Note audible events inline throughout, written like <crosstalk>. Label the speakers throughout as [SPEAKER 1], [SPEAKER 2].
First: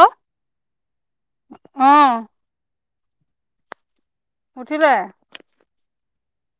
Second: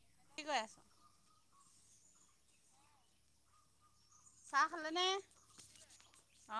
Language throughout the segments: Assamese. [SPEAKER 1] অ'।
[SPEAKER 2] কি কৈ আছ?
[SPEAKER 1] অ'।
[SPEAKER 2] চাহ
[SPEAKER 1] উঠিলে?
[SPEAKER 2] খালেনে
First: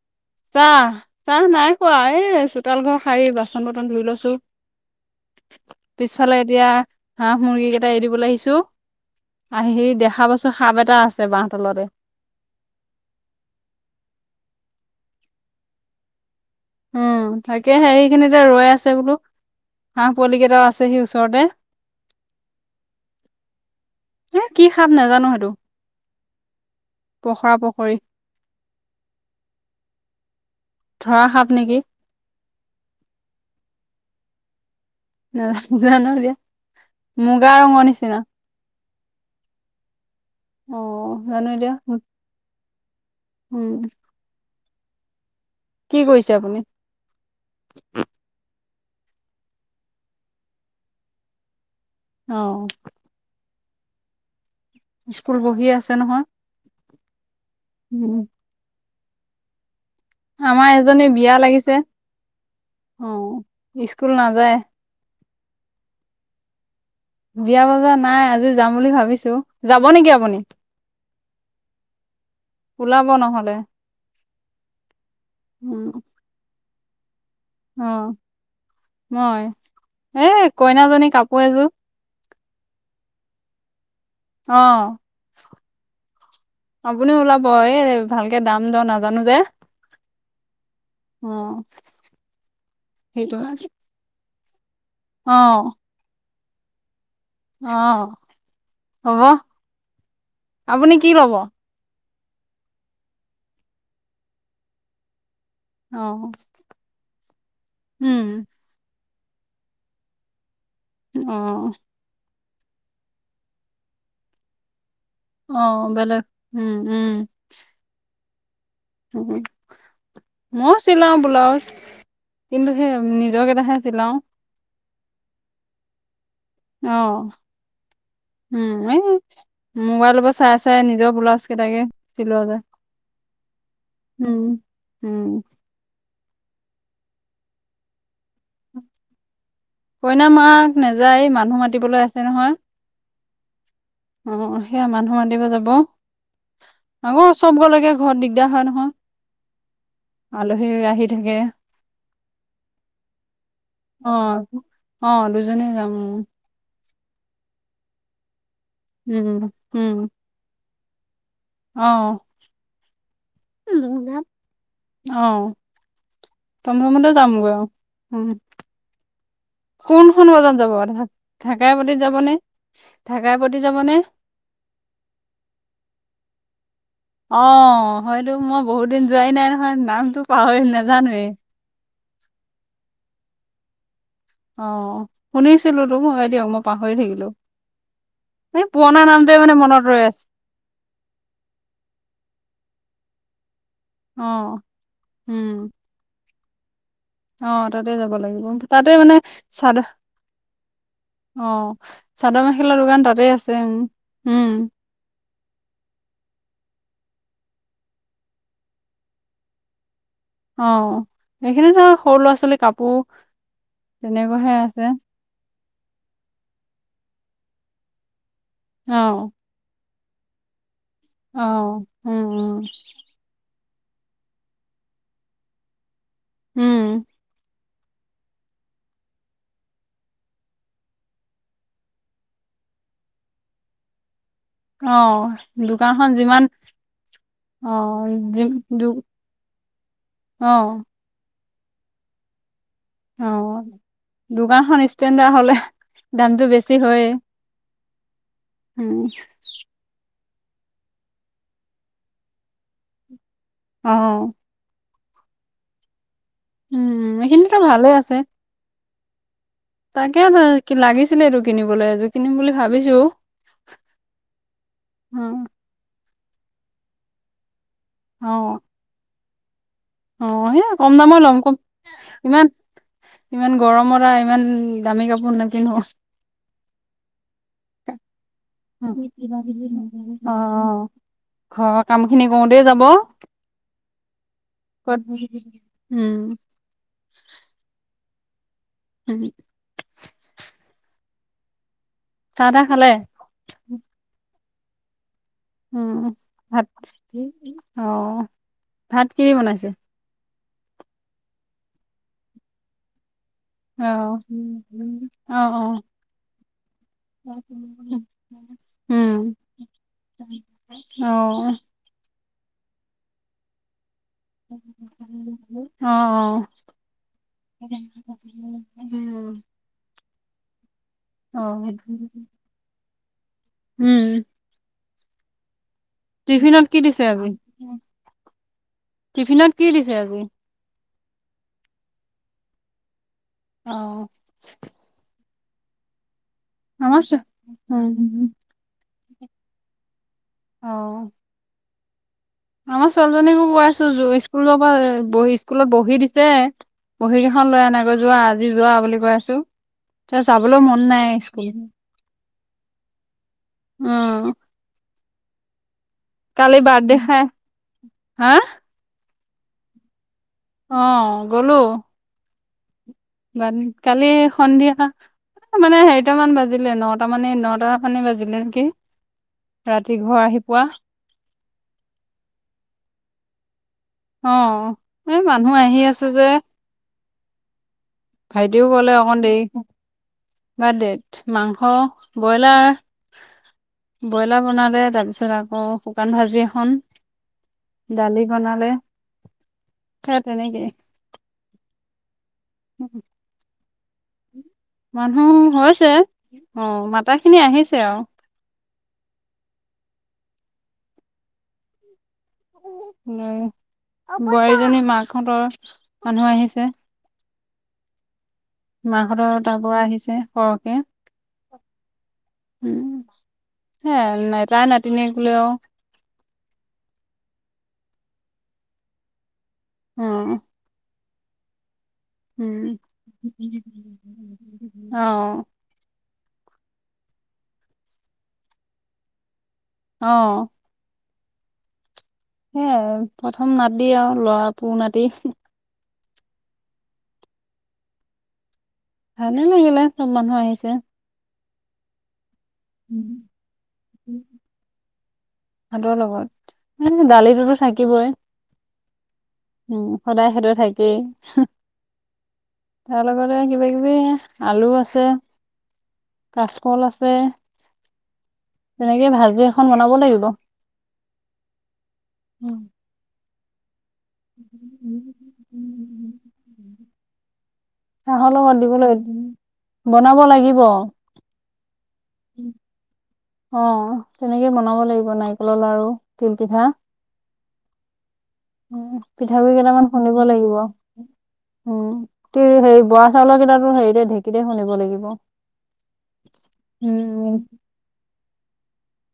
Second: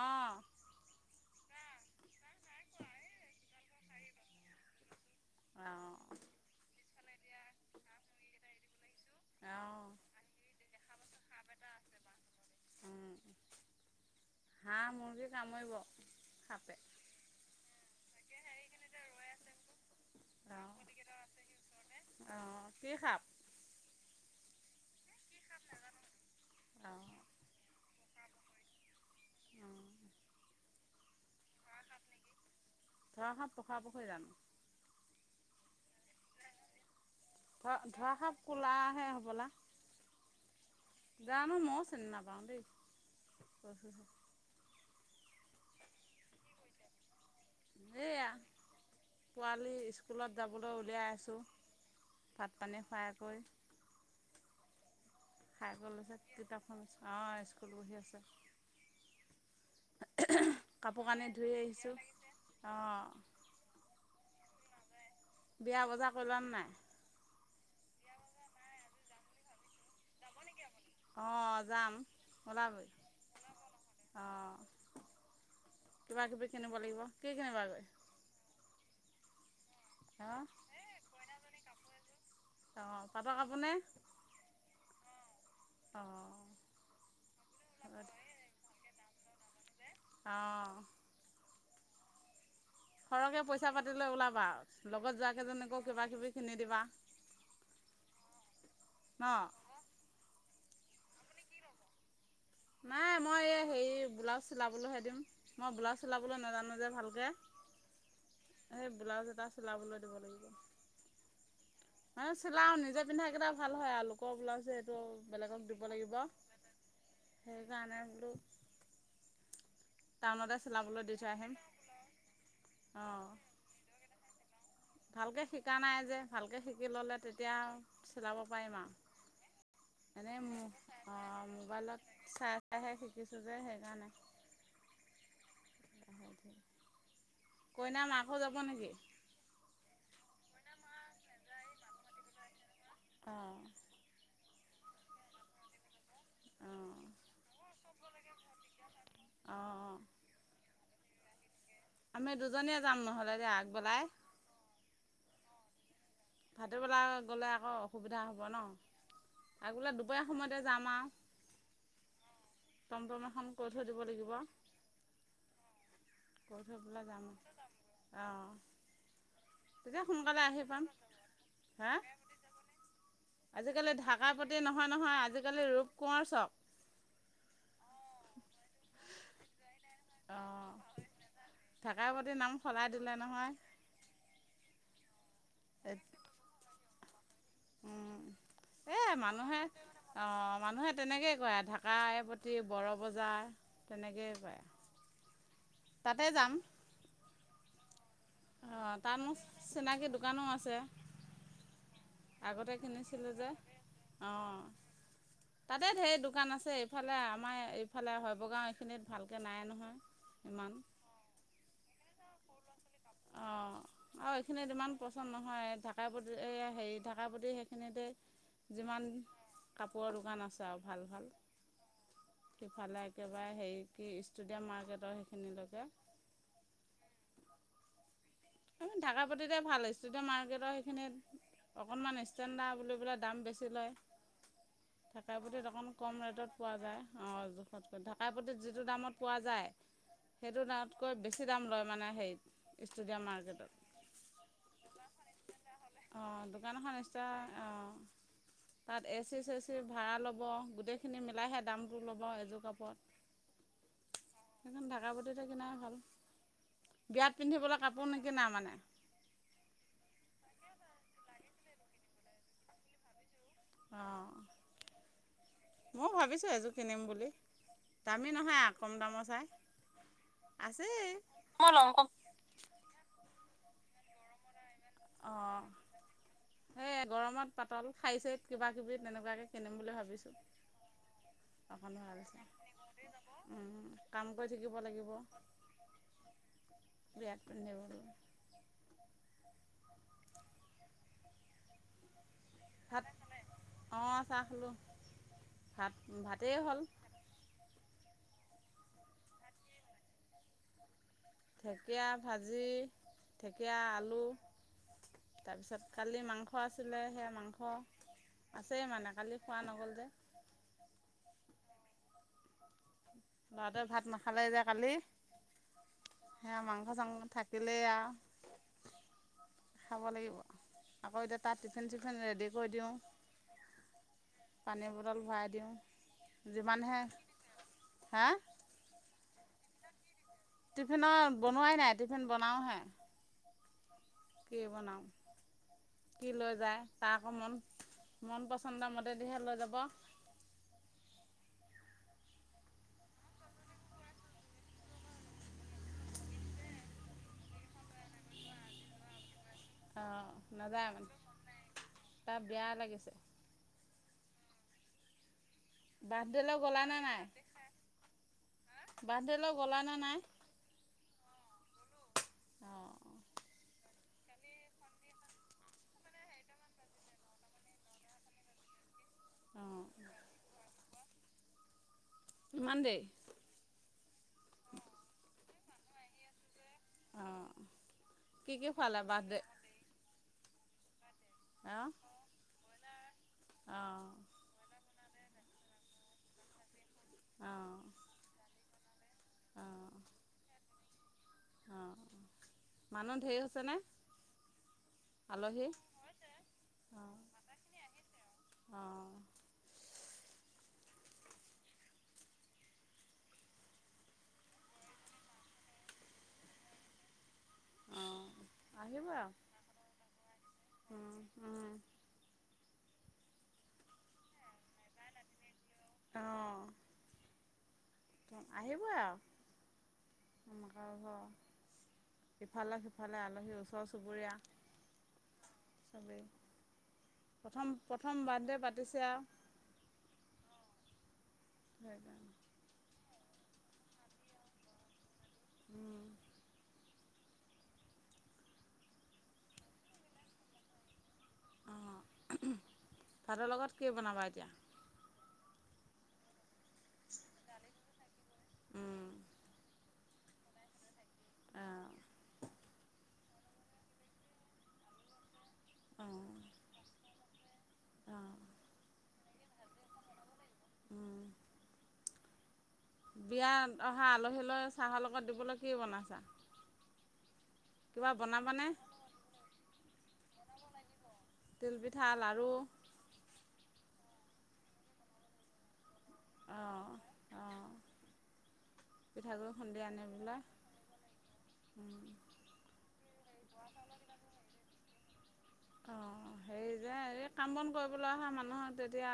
[SPEAKER 2] অ'।
[SPEAKER 1] চাহ, চাহ নাই কোৱা এই চোতাল ঘৰ শাৰি বাচন-বৰ্তন ধুই লৈছো।
[SPEAKER 2] অঁ
[SPEAKER 1] পিছফালে এতিয়া হাঁহ মুৰ্গী কেইটা এৰি দিবলৈ আহিছো
[SPEAKER 2] অঁ
[SPEAKER 1] আহি দেখা পাইছো সাপ এটা আছে বাঁহ তলতে।
[SPEAKER 2] উম, হাঁহ‌, মূৰ্গী কামোৰিব।
[SPEAKER 1] উম, তাকেহে এইখিনিতে ৰৈ আছে বোলো। হাঁহ পোৱালি কেইটাও আছেহি ওচৰতে
[SPEAKER 2] অ', অ', কি সাপ?
[SPEAKER 1] এ কি সাপ নাজানো সেইটো
[SPEAKER 2] অঁ অঁ
[SPEAKER 1] পখৰা-পখৰী। ধৰা সাপ। নেকি
[SPEAKER 2] ধৰা সাপ পখৰা-পখৰী জানো?
[SPEAKER 1] ন জানো এতিয়া। মুগা
[SPEAKER 2] ধ
[SPEAKER 1] ৰঙৰ
[SPEAKER 2] ধৰা
[SPEAKER 1] নিচিনা
[SPEAKER 2] সাপ ক'লাহে হ'বলা।
[SPEAKER 1] অ',
[SPEAKER 2] জানো
[SPEAKER 1] এতিয়া
[SPEAKER 2] মইয়ো চিনি নাপাওঁ
[SPEAKER 1] উম,
[SPEAKER 2] দেই।
[SPEAKER 1] কি কৰিছে আপুনি?
[SPEAKER 2] এইয়া পোৱালি স্কুলত যাবলৈ উলিয়াই আছোঁ। ভাত
[SPEAKER 1] অ',
[SPEAKER 2] পানী খোৱাইকৈ।
[SPEAKER 1] স্কুল বহি
[SPEAKER 2] খাই বৈ
[SPEAKER 1] আছে
[SPEAKER 2] লৈছে
[SPEAKER 1] নহয়
[SPEAKER 2] কিতাপখন, অ স্কুল বহি
[SPEAKER 1] উম,
[SPEAKER 2] আছে।
[SPEAKER 1] আমাৰ
[SPEAKER 2] কাপোৰ
[SPEAKER 1] এজনী
[SPEAKER 2] কানি
[SPEAKER 1] বিয়া
[SPEAKER 2] ধুই
[SPEAKER 1] লাগিছে,
[SPEAKER 2] আহিছোঁ অঁ
[SPEAKER 1] অ স্কুল নাযায়।
[SPEAKER 2] বিয়া বজাৰ কৰিলানে নাই?
[SPEAKER 1] বিয়া বজাৰ নাই আজি যাম বুলি ভাবিছো, যাব নেকি আপুনি?
[SPEAKER 2] অঁ যাম ওলাবই,
[SPEAKER 1] ওলাব নহ'লে
[SPEAKER 2] অঁ।
[SPEAKER 1] উম।
[SPEAKER 2] কিবা কিবি কিনিব লাগিব। কি কিনব?
[SPEAKER 1] অ মই
[SPEAKER 2] অঁ
[SPEAKER 1] এ কইনাজনী কাপোৰ এযোৰ।
[SPEAKER 2] অ পাটৰ কাপোৰ নে?
[SPEAKER 1] অ।
[SPEAKER 2] অ।
[SPEAKER 1] আপুনিও ওলাব এই ভালকে দাম দ নাজানো যে।
[SPEAKER 2] আ
[SPEAKER 1] অ। সেইটো
[SPEAKER 2] সৰহকৈ পইছা পাতি লৈ ওলাবা আৰু লগত
[SPEAKER 1] অ'
[SPEAKER 2] যোৱাকেইজনীকো কিবা কিবি কিনি দিবা।
[SPEAKER 1] অ হ'ব,
[SPEAKER 2] ন
[SPEAKER 1] আপুনি কি ল'ব?
[SPEAKER 2] কি ল'ব? নাই মই এই হেৰি ব্লাউজ চিলাবলৈ হে দিম। মই ব্লাউজ চিলাবলৈ নাজানো যে ভালকে।
[SPEAKER 1] উম
[SPEAKER 2] এই ব্লাউজ এটা চিলাবলৈ দিব লাগিব।
[SPEAKER 1] অহ।
[SPEAKER 2] মানে চিলাওঁ নিজেই পিন্ধাকেইটা ভাল হয় আৰু লোকৰ ব্লাউজযে এইটো
[SPEAKER 1] অ বেলেগ উম উম।
[SPEAKER 2] সেইকাৰণে বোলো
[SPEAKER 1] উম।
[SPEAKER 2] টাউনতে
[SPEAKER 1] ময়ো
[SPEAKER 2] চিলাবলৈ দি
[SPEAKER 1] চিলাও
[SPEAKER 2] থৈ আহিম
[SPEAKER 1] ব্লাউজ কিন্তু সেই নিজৰ কেইটাহে চিলাও।
[SPEAKER 2] ভালকে শিকা নাই যে। ভালকে শিকি ল'লে
[SPEAKER 1] অ'
[SPEAKER 2] তেতিয়া আৰু চিলাব
[SPEAKER 1] উম
[SPEAKER 2] পাৰিম
[SPEAKER 1] এই
[SPEAKER 2] আৰু
[SPEAKER 1] মোবাইলৰ পৰা
[SPEAKER 2] এনেই
[SPEAKER 1] চাই চাই নিজৰ
[SPEAKER 2] মোৰ অ
[SPEAKER 1] ব্লাউজ কেইটাকে
[SPEAKER 2] মোবাইলত
[SPEAKER 1] চিলোৱা যায়।
[SPEAKER 2] চাই পেলাই হে শিকিছোঁ যে সেইকাৰণে।
[SPEAKER 1] উম। উম।
[SPEAKER 2] লাহেকে। কইনা মাকো যাব নেকি?
[SPEAKER 1] কইনা মাক নাযায়, এই মানুহ মাতিবলৈ আছে নহয়।
[SPEAKER 2] অঁ
[SPEAKER 1] অ অ সেয়া মানুহ মাতিব যাব।
[SPEAKER 2] অঁ
[SPEAKER 1] আকৌ চব গলে গে ঘৰত দিগদাৰ হয় নহয়।
[SPEAKER 2] অঁ
[SPEAKER 1] আলহী আহি থাকে।
[SPEAKER 2] আমি দুজনীয়ে যাম নহ'লে দেই আগবেলাই।
[SPEAKER 1] অ অ দুইজনী যাম উম।
[SPEAKER 2] ভাটবেলা গ'লে আকৌ অসুবিধা হ'ব ন
[SPEAKER 1] উম, উম,
[SPEAKER 2] আগবেলা দুপৰীয়া সময়তে যাম আও।
[SPEAKER 1] অ'।
[SPEAKER 2] টমটম এখন কৈ থৈ দিব লাগিব।
[SPEAKER 1] অ',
[SPEAKER 2] কৈ থৈ পেলাই
[SPEAKER 1] টমটমতে
[SPEAKER 2] যাম
[SPEAKER 1] যামগৈ আৰু উম,
[SPEAKER 2] অ।
[SPEAKER 1] কোনখন বজাৰত যাব ঢা ঢেকাৰা
[SPEAKER 2] হা
[SPEAKER 1] পতিত যাবনে? ঢাকাই পতি
[SPEAKER 2] আজিকালি
[SPEAKER 1] যাবনে?
[SPEAKER 2] ঢাকাৰ প্ৰতি নহয় নহয়, আজিকালি ৰূপ কোঁৱৰ চব।
[SPEAKER 1] অ', হয়তো মই বহুত দিন যোৱাই নাই নহয়, নাম
[SPEAKER 2] অ', থাকাই প্ৰতি নাম সলাই দিলে নহয়।
[SPEAKER 1] অ', শুনিছিলোঁটো হয় দিয়ক, মই পাহৰি থাকিলোঁ।
[SPEAKER 2] উম, এ
[SPEAKER 1] মানে
[SPEAKER 2] মানুহে
[SPEAKER 1] মনত ৰৈ আছে
[SPEAKER 2] অ', মানুহে তেনেকৈয়ে কয় ঢাকাই প্ৰতি বৰ বজাৰ।
[SPEAKER 1] অ', উম।
[SPEAKER 2] তাতে যাম।
[SPEAKER 1] অ', তাতে যাব লাগিব, তাতে
[SPEAKER 2] অঁ
[SPEAKER 1] মানে
[SPEAKER 2] তাত মোৰ
[SPEAKER 1] চাদ
[SPEAKER 2] চিনাকি দোকানো আছে
[SPEAKER 1] অ', চাদৰ
[SPEAKER 2] আগতে
[SPEAKER 1] মেখেলা দোকান তাতেই
[SPEAKER 2] কিনিছিলোঁ যে
[SPEAKER 1] আছে, উম উম।
[SPEAKER 2] অঁ তাতে ঢেৰ দোকান আছে, এইফালে আমাৰ এইফালে শৈবগাঁও এইখিনিত ভালকে নাই নহয়। ইমান
[SPEAKER 1] অ', সেইখিনি ন সৰু ল'ৰা ছোৱালীৰ কাপোৰ
[SPEAKER 2] অ', আৰু
[SPEAKER 1] তেনেকুৱাহে
[SPEAKER 2] এইখিনি
[SPEAKER 1] আছে
[SPEAKER 2] যিমান কষ্ট নহয় থাকাই পতি এয়া হেৰি থাকাপতি সেইখিনিতে
[SPEAKER 1] অ
[SPEAKER 2] যিমান কৰ দোকান আছে আৰু ভাল ভাল,
[SPEAKER 1] অ উম উম
[SPEAKER 2] সেইফালে একেবাৰে হেৰি কি ষ্টুডিয়াম মাৰ্কেটৰ সেইখিনিলৈকে
[SPEAKER 1] উম।
[SPEAKER 2] আমি থাকাপতিতে ভাল হৈছে এতিয়া মাৰ্কেটৰ সেইখিনিত অকণমান ষ্টেণ্ডাৰ বুলি পেলাই দাম বেছি লয়।
[SPEAKER 1] অ
[SPEAKER 2] থাকাইপতিত অকণ
[SPEAKER 1] দোকানখন
[SPEAKER 2] কম
[SPEAKER 1] যিমান
[SPEAKER 2] ৰেটত পোৱা যায়, অ', জোখতকৈ,
[SPEAKER 1] যি
[SPEAKER 2] থাকাইপতিত
[SPEAKER 1] দু
[SPEAKER 2] যিটো দামত পোৱা যায়
[SPEAKER 1] অ
[SPEAKER 2] সেইটো দামতকৈ বেছি দাম লয় মানে হেইত ষ্টুডিয়াম
[SPEAKER 1] অ',
[SPEAKER 2] মাৰ্কেটত
[SPEAKER 1] দোকানখন ষ্টেণ্ডাৰ হ'লে
[SPEAKER 2] অঁ
[SPEAKER 1] দামটো
[SPEAKER 2] দোকান
[SPEAKER 1] বেছি
[SPEAKER 2] এখন
[SPEAKER 1] হয়ে।
[SPEAKER 2] ষ্টা অঁ
[SPEAKER 1] উম
[SPEAKER 2] তাত এ চি চেচিৰ ভাড়া ল'ব, গোটেইখিনি মিলাইহে দামটো ল'ব এযোৰ কাপোৰত।
[SPEAKER 1] অ'।
[SPEAKER 2] সেইকাৰণে থাকা পতিতে কিনাই ভাল,
[SPEAKER 1] উম,
[SPEAKER 2] বিয়াত
[SPEAKER 1] এইখিনিতো
[SPEAKER 2] পিন্ধিবলৈ
[SPEAKER 1] ভালে
[SPEAKER 2] কাপোৰ
[SPEAKER 1] আছে।
[SPEAKER 2] নিকিনা মানে
[SPEAKER 1] তাকে ন কি লাগিছিলে এইটো কিনিবলৈ এযোৰ, কিনিম বুলি ভাবিছোঁ।
[SPEAKER 2] অ',
[SPEAKER 1] অ',
[SPEAKER 2] ময়ো ভাবিছোঁ এযোৰ কিনিম বুলি, দামি
[SPEAKER 1] অ',
[SPEAKER 2] নহয় আ কম দামৰ চাই।
[SPEAKER 1] অ', সেয়া কম
[SPEAKER 2] আছেই
[SPEAKER 1] দামৰ ল'ম, কম ইমান-ইমান গৰমত আ ইমান দামী কাপোৰ
[SPEAKER 2] অ',
[SPEAKER 1] নিপিন্ধো।
[SPEAKER 2] সেই গৰমত পাতল শাৰী, চাই কিবা কিবি তেনেকুৱাকে কিনিম বুলি
[SPEAKER 1] অ',
[SPEAKER 2] ভাবিছোঁ।
[SPEAKER 1] অ', ঘৰৰ
[SPEAKER 2] অকণ
[SPEAKER 1] কাম
[SPEAKER 2] ভাল
[SPEAKER 1] খিনি
[SPEAKER 2] চাই
[SPEAKER 1] কৰোঁতে যাব।
[SPEAKER 2] উম কাম কৰি থাকিব
[SPEAKER 1] ক'ত
[SPEAKER 2] লাগিব,
[SPEAKER 1] উম,
[SPEAKER 2] বিয়াত পিন্ধিবলৈ
[SPEAKER 1] উম। চাহ তাহ খালে?
[SPEAKER 2] অ', চাহ খলোঁ,
[SPEAKER 1] উম,
[SPEAKER 2] ভাত-ভাতেই
[SPEAKER 1] ভাত
[SPEAKER 2] হ'ল।
[SPEAKER 1] অ', ভাত কিহে দি বনাইছে?
[SPEAKER 2] ঢেকীয়া ভাজি ঢেকীয়া, আলু
[SPEAKER 1] অ', অ', অ'।
[SPEAKER 2] তাৰপিছত কালিৰ মাংস আছিলে, সেইয়া মাংস আছেই মানে
[SPEAKER 1] উম,
[SPEAKER 2] কালি খোৱা নগ'ল যে।
[SPEAKER 1] অ'।
[SPEAKER 2] ল'ৰাটোৱে ভাত নাখা
[SPEAKER 1] অ',
[SPEAKER 2] সেয়া মাংস চাংস
[SPEAKER 1] অ'।
[SPEAKER 2] থাকিলেই আৰু
[SPEAKER 1] উম।
[SPEAKER 2] খাব লাগিব, আকৌ এতিয়া তাত
[SPEAKER 1] অ',
[SPEAKER 2] টিফিন চিফিন ৰেডি কৰি দিওঁ।
[SPEAKER 1] উম,
[SPEAKER 2] পানীৰ বটল ভৰাই দিওঁ।
[SPEAKER 1] টিফিনত কি
[SPEAKER 2] যিমানহে
[SPEAKER 1] দিছে আজি
[SPEAKER 2] হা
[SPEAKER 1] টিফিনত কি দিছে আজি?
[SPEAKER 2] টিফিনৰ বনোৱাই নাই, টিফিন বনাওঁহে।
[SPEAKER 1] অ'।
[SPEAKER 2] কি বনাও, কি লৈ যায়?
[SPEAKER 1] আমাৰ
[SPEAKER 2] তাৰ
[SPEAKER 1] ছো
[SPEAKER 2] আকৌ মন
[SPEAKER 1] উম,
[SPEAKER 2] মন পচ চন্দমতে দিহে লৈ যাব।
[SPEAKER 1] অ'। আমাৰ ছোৱালীজনীকো কৈ আছো স্কুলৰ পৰা স্কুলত বহি দিছে। বহী কেইখন লৈ আনাগৈ যোৱা আজি যোৱা বুলি কৈ আছো। তাই
[SPEAKER 2] অঁ
[SPEAKER 1] যাবলৈ মন
[SPEAKER 2] নাযায়
[SPEAKER 1] নাই
[SPEAKER 2] মানে
[SPEAKER 1] স্কুল।
[SPEAKER 2] তাৰ বেয়া লাগিছে
[SPEAKER 1] অ'! কালি
[SPEAKER 2] বাৰ্থডেলৈ গ'লা
[SPEAKER 1] বাৰ্থডে
[SPEAKER 2] নে
[SPEAKER 1] খাই
[SPEAKER 2] নাই
[SPEAKER 1] হা
[SPEAKER 2] বাৰ্থডেলৈ গ'লা নে নাই?
[SPEAKER 1] অ' গ'লো।
[SPEAKER 2] অঁ।
[SPEAKER 1] কালি সন্ধিয়া। মানে হেৰিটা মান বাজিলে নটা মানে নটা মানে বাজিলে নেকি।
[SPEAKER 2] অঁ
[SPEAKER 1] ৰাতি, ঘৰ আহি পুৱা।
[SPEAKER 2] ইমান দেৰি।
[SPEAKER 1] অ' এ মানুহ আহি আছে যে।
[SPEAKER 2] অঁ। কি
[SPEAKER 1] ভাইটিও
[SPEAKER 2] কি
[SPEAKER 1] ক'লে
[SPEAKER 2] খোৱালে
[SPEAKER 1] অকণ
[SPEAKER 2] বাৰ্থডে
[SPEAKER 1] দেৰি। বাদ দে! মাংস
[SPEAKER 2] অঁ
[SPEAKER 1] ব্ৰইলাৰ,
[SPEAKER 2] অঁ
[SPEAKER 1] বয়লাৰ বনালে তাৰপিছত আ অ' শুকান ভাজি এখন,
[SPEAKER 2] অঁ
[SPEAKER 1] দালি বনালে।
[SPEAKER 2] অঁ
[SPEAKER 1] সেই তেনেকেই।
[SPEAKER 2] অঁ মানুহ ধেৰ হৈছেনে?
[SPEAKER 1] মানুহ
[SPEAKER 2] আলহী
[SPEAKER 1] হৈছে, অ' মাতা
[SPEAKER 2] অঁ
[SPEAKER 1] খিনি আহিছে আও।
[SPEAKER 2] অঁ।
[SPEAKER 1] উম, বোৱাৰীজনী মাকহঁতৰ মানুহ আহিছে।
[SPEAKER 2] অঁ। আহিব আৰু
[SPEAKER 1] মাকহঁতৰ তাৰ পৰা আহিছে সৰহকে।
[SPEAKER 2] উম, উম,
[SPEAKER 1] উম, সে তাই নাতিনিয়েক বুলি আও।
[SPEAKER 2] অঁ। আহিবই আও।
[SPEAKER 1] উম উম
[SPEAKER 2] ইফালে-সিফালে আলহী, ওচৰ-চুবুৰীয়া।
[SPEAKER 1] অ
[SPEAKER 2] চবেই! প্ৰথম প্ৰথম বাৰ্থডে পাতিছে আও।
[SPEAKER 1] অ'।
[SPEAKER 2] <unintelligible>
[SPEAKER 1] সেইয়া প্ৰথম নাতি আৰু ল'ৰা পু নাতি।
[SPEAKER 2] উম।
[SPEAKER 1] ভালে লাগিলে চব মানুহ আহিছে।
[SPEAKER 2] অঁ, ভাতৰ লগত কি বনাবা এতিয়া?
[SPEAKER 1] ভাতৰ লগত এ দালিটোতো থাকিবই।
[SPEAKER 2] উম,
[SPEAKER 1] উম, সদায় সেইটো থাকেই।
[SPEAKER 2] আহ।
[SPEAKER 1] তাৰ লগতে কিবা-কিবি আলু আছে, কাচকল আছে।
[SPEAKER 2] অ'।
[SPEAKER 1] হেনেকেই ভাজি এখন বনাব লাগিব।
[SPEAKER 2] বিয়াত অহা আলহীলৈ চাহৰ লগত দিবলৈ কি বনাইছা? কিবা
[SPEAKER 1] চাহৰ লগত
[SPEAKER 2] বনাবানে?
[SPEAKER 1] দিবলৈ, বনাব লাগিব।
[SPEAKER 2] তিলপিঠা, লাৰু
[SPEAKER 1] অ' তেনেকে বনাব লাগিব নাৰিকলৰ লাৰু। তিল পিঠা
[SPEAKER 2] অ', অ'।
[SPEAKER 1] উম পিঠাগুৰি কেইটামান খুন্দিব লাগিব, উম। <unintelligible> হেৰি বৰা চাউলৰ কেইটাতো হেৰিতে, ঢেঁকীতে খুন্দিব লাগিব।
[SPEAKER 2] অ' হেৰি যে
[SPEAKER 1] উম
[SPEAKER 2] এই কাম বন কৰিবলৈ অহা মানুহক তেতিয়া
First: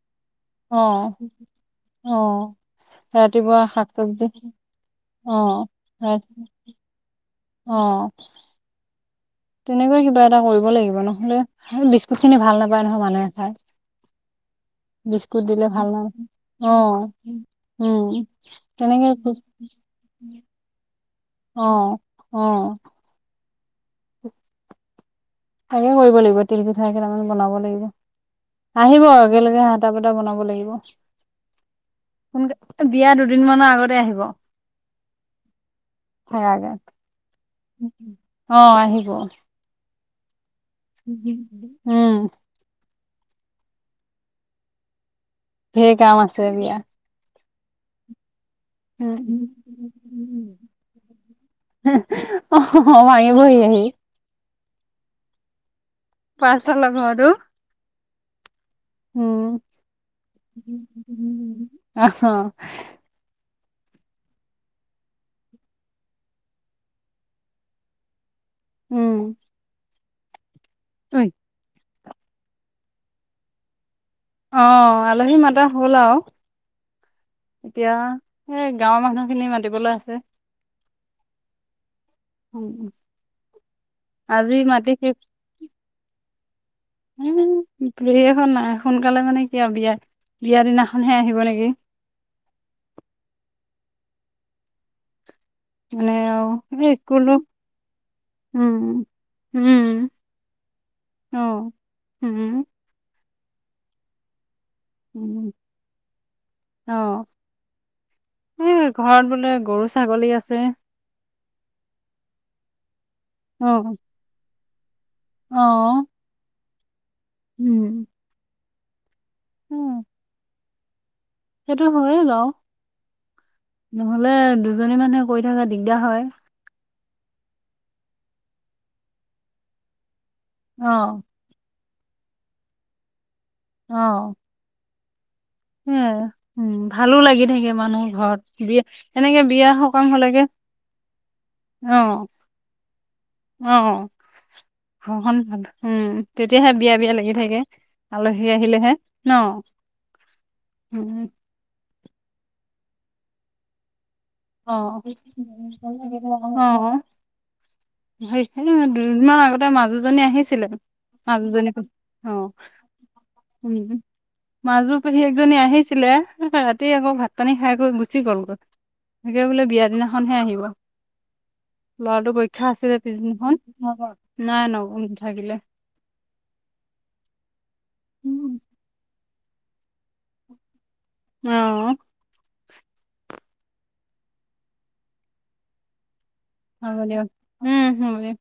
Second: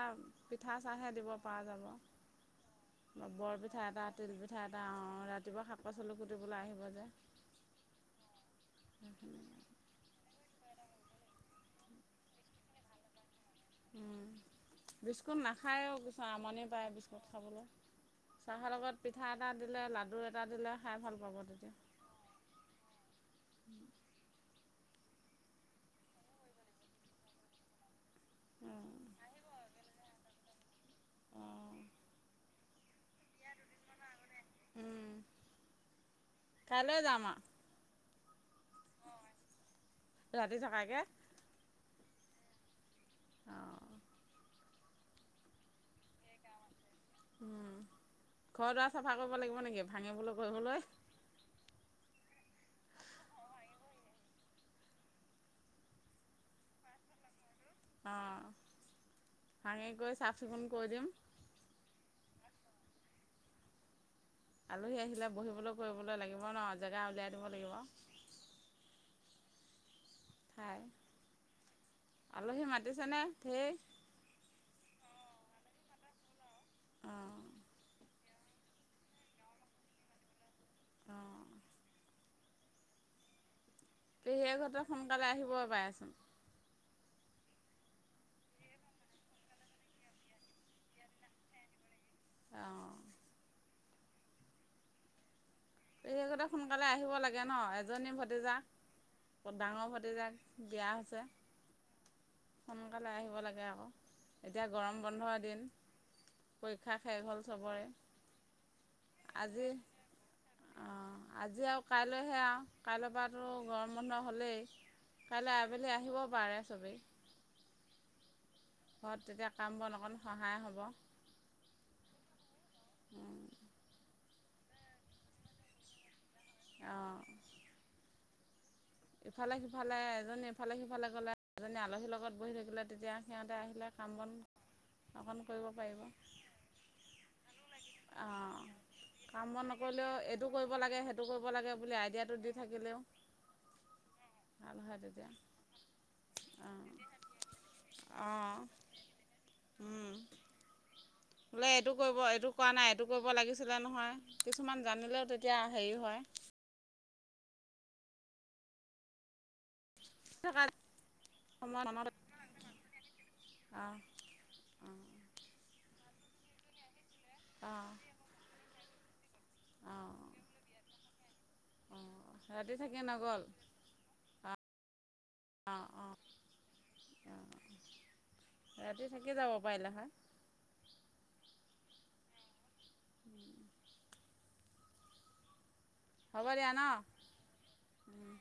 [SPEAKER 2] পিঠা চাহে
[SPEAKER 1] অ',
[SPEAKER 2] দিব পৰা
[SPEAKER 1] অ',
[SPEAKER 2] যাব।
[SPEAKER 1] ৰাতিপুৱা
[SPEAKER 2] বৰপিঠা
[SPEAKER 1] শাক
[SPEAKER 2] এটা,
[SPEAKER 1] চবজি
[SPEAKER 2] তিলপিঠা এটা
[SPEAKER 1] অ',
[SPEAKER 2] ৰাতিপুৱা শাক
[SPEAKER 1] ৰা
[SPEAKER 2] পাচলি কুটিবলে আহিব যে।
[SPEAKER 1] অ'।
[SPEAKER 2] <unintelligible>
[SPEAKER 1] তেনেকুৱাই কিবা এটা কৰিব লাগিব নহ'লে বিস্কুট খিনি ভাল নাপায় নহয় মানুহে খাই।
[SPEAKER 2] উম। বিস্কুট
[SPEAKER 1] দিলে ভাল
[SPEAKER 2] নাখায়ও
[SPEAKER 1] না
[SPEAKER 2] কিছু আমনি পায়
[SPEAKER 1] অ',
[SPEAKER 2] বিস্কুট খাবলৈ।
[SPEAKER 1] উম,
[SPEAKER 2] চাহৰ লগত
[SPEAKER 1] তেনেকে
[SPEAKER 2] পিঠা এটা দিলে লাডু এটা দিলে, খাই ভাল পাব তেতিয়া।
[SPEAKER 1] অ', অ'। <inaudible> তাকেই কৰিব লাগিব, তিলপিঠা কেইটামানে বনাব লাগিব,
[SPEAKER 2] তেতিয়া
[SPEAKER 1] আহিব একেলগে হাত <unintelligible> বনাব লাগিব।
[SPEAKER 2] উম,
[SPEAKER 1] সোনকা, বিয়া দুদিন মানৰ আগতে আহিব। থাকাকে,
[SPEAKER 2] কাইলৈ যাম
[SPEAKER 1] অ', আহিব।
[SPEAKER 2] ৰাতি থকাকে।
[SPEAKER 1] উম।
[SPEAKER 2] অ'।
[SPEAKER 1] ধেৰ কাম আছে বিয়াত।
[SPEAKER 2] উম, ঘৰ দুৱাৰ চাফা
[SPEAKER 1] উম,
[SPEAKER 2] কৰিব লাগিব নেকি? ভাঙিবলৈ কৰিবলৈ।
[SPEAKER 1] অ', ভাঙিবহি আহি। পাছফালৰ ঘৰটো।
[SPEAKER 2] অ',
[SPEAKER 1] উম।
[SPEAKER 2] ভাঙি কৰি চাফ চিকুণ কৰি দিম।
[SPEAKER 1] <unintelligible>
[SPEAKER 2] আলহী আহিলে বহিবলৈ কৰিবলৈ লাগিব ন, জেগা উলিয়াই দিব লাগিব।
[SPEAKER 1] উম।
[SPEAKER 2] হয়।
[SPEAKER 1] অই
[SPEAKER 2] আলহী মাতিছেনে ঢেৰ?
[SPEAKER 1] অ', আলহী মাতা হ'ল আৰু।
[SPEAKER 2] অ'।
[SPEAKER 1] এতিয়া এই গাঁৱৰ মানুহখিনি মাতিবলৈ আছে।
[SPEAKER 2] অ'।
[SPEAKER 1] উম, উম।
[SPEAKER 2] পেহীয়েকহঁতে সোনকালে আহিবই পাৰেচোন।
[SPEAKER 1] উম, <unintelligible> নাই সোনকালে মানে কি আৰু? বিয়া, বিয়া দিনাখনহে আহিব নেকি?
[SPEAKER 2] অ'।
[SPEAKER 1] মানে
[SPEAKER 2] পেহীয়েকহঁতে
[SPEAKER 1] আৰু
[SPEAKER 2] সোনকালে
[SPEAKER 1] এই
[SPEAKER 2] আহিব
[SPEAKER 1] স্কুলো
[SPEAKER 2] লাগে ন, এজনীয়েই
[SPEAKER 1] উম
[SPEAKER 2] ভতিজাক। ডাঙৰ
[SPEAKER 1] উম
[SPEAKER 2] ভতিজাক বিয়া হৈছে।
[SPEAKER 1] অ উম।
[SPEAKER 2] সোনকালে আহিব লাগে আকৌ। এতিয়া গৰম বন্ধৰ
[SPEAKER 1] উম
[SPEAKER 2] দিন,
[SPEAKER 1] অ
[SPEAKER 2] পৰীক্ষা শেষ হ'ল চবৰে।
[SPEAKER 1] এই ঘৰত বোলে গৰু ছাগলী আছে।
[SPEAKER 2] অ', আজি আৰু কাইলৈহে আৰু, কাইলৈৰ পৰাতো
[SPEAKER 1] অ
[SPEAKER 2] গৰম বন্ধ হ'লেই। কাইলৈ
[SPEAKER 1] অ
[SPEAKER 2] আবেলি আহিব পাৰে চবেই।
[SPEAKER 1] উম।
[SPEAKER 2] ঘৰত তেতিয়া কাম
[SPEAKER 1] উম
[SPEAKER 2] বন অকণ সহায় হ'ব।
[SPEAKER 1] সেইটো হয়েই বাওঁ, নহ'লে দুজনী মানুহে কৰি থকা দিগদাৰ হয়।
[SPEAKER 2] অ'। ইফালে সিফালে, এজনী ইফালে
[SPEAKER 1] অ
[SPEAKER 2] সিফালে গ'লে, এজনী আলহীৰ লগত বহি থাকিলে, তেতিয়া সিহঁতে আহি কাম -বন অকন কৰিব পা
[SPEAKER 1] সেইয়াই, উম, ভালো লাগি থাকে মানুহ ঘৰত,
[SPEAKER 2] অঁ
[SPEAKER 1] বি
[SPEAKER 2] কাম বন নকৰিলেও, এইটো কৰিব লাগে সেইটো কৰিব লাগে
[SPEAKER 1] অ
[SPEAKER 2] বুলি আইডিয়াটো দি থাকিলেও
[SPEAKER 1] অ',
[SPEAKER 2] ভাল হয় তেতিয়া
[SPEAKER 1] ঘৰখন উম। তেতিয়াহে বিয়া বিয়া লাগি থাকে,
[SPEAKER 2] অঁ
[SPEAKER 1] আলহী আহিলেহে ন'।
[SPEAKER 2] অঁ
[SPEAKER 1] উম।
[SPEAKER 2] বোলে এইটো কৰিব এইটো কৰা নাই এইটো কৰিব লাগিছিলে নহয়
[SPEAKER 1] অ
[SPEAKER 2] কিছুমান জানিলেও তেতিয়া হেৰি হয়।
[SPEAKER 1] অ সেই দুদিনমান আগতে মাজু জনী
[SPEAKER 2] থকা
[SPEAKER 1] আহিছিলে মানুহজনী
[SPEAKER 2] সময়ত মনত
[SPEAKER 1] অ। উম
[SPEAKER 2] অঁ
[SPEAKER 1] মাজো পহীয়েএক জনী আহিছিলে। ৰাতি আকৌ ভাত পানী খাই
[SPEAKER 2] অঁ
[SPEAKER 1] গৈ গুচি গ'ল গৈ। বিয়া
[SPEAKER 2] অঁ
[SPEAKER 1] দিনাখনহে আহিব
[SPEAKER 2] অঁ
[SPEAKER 1] ল'ৰাটোৰ পৰীক্ষা
[SPEAKER 2] ৰাতি থাকি
[SPEAKER 1] আছিলে
[SPEAKER 2] নগ'ল
[SPEAKER 1] পিছদিনাখন। নাই নগল নাথাকিলে।
[SPEAKER 2] অঁ অঁ অঁ ৰাতি থাকি যাব পাৰিলে হয়।
[SPEAKER 1] আ।
[SPEAKER 2] <unintelligible> দিয়া
[SPEAKER 1] হ'ব
[SPEAKER 2] ন
[SPEAKER 1] দিয়ক উম হ'ব দিয়ক।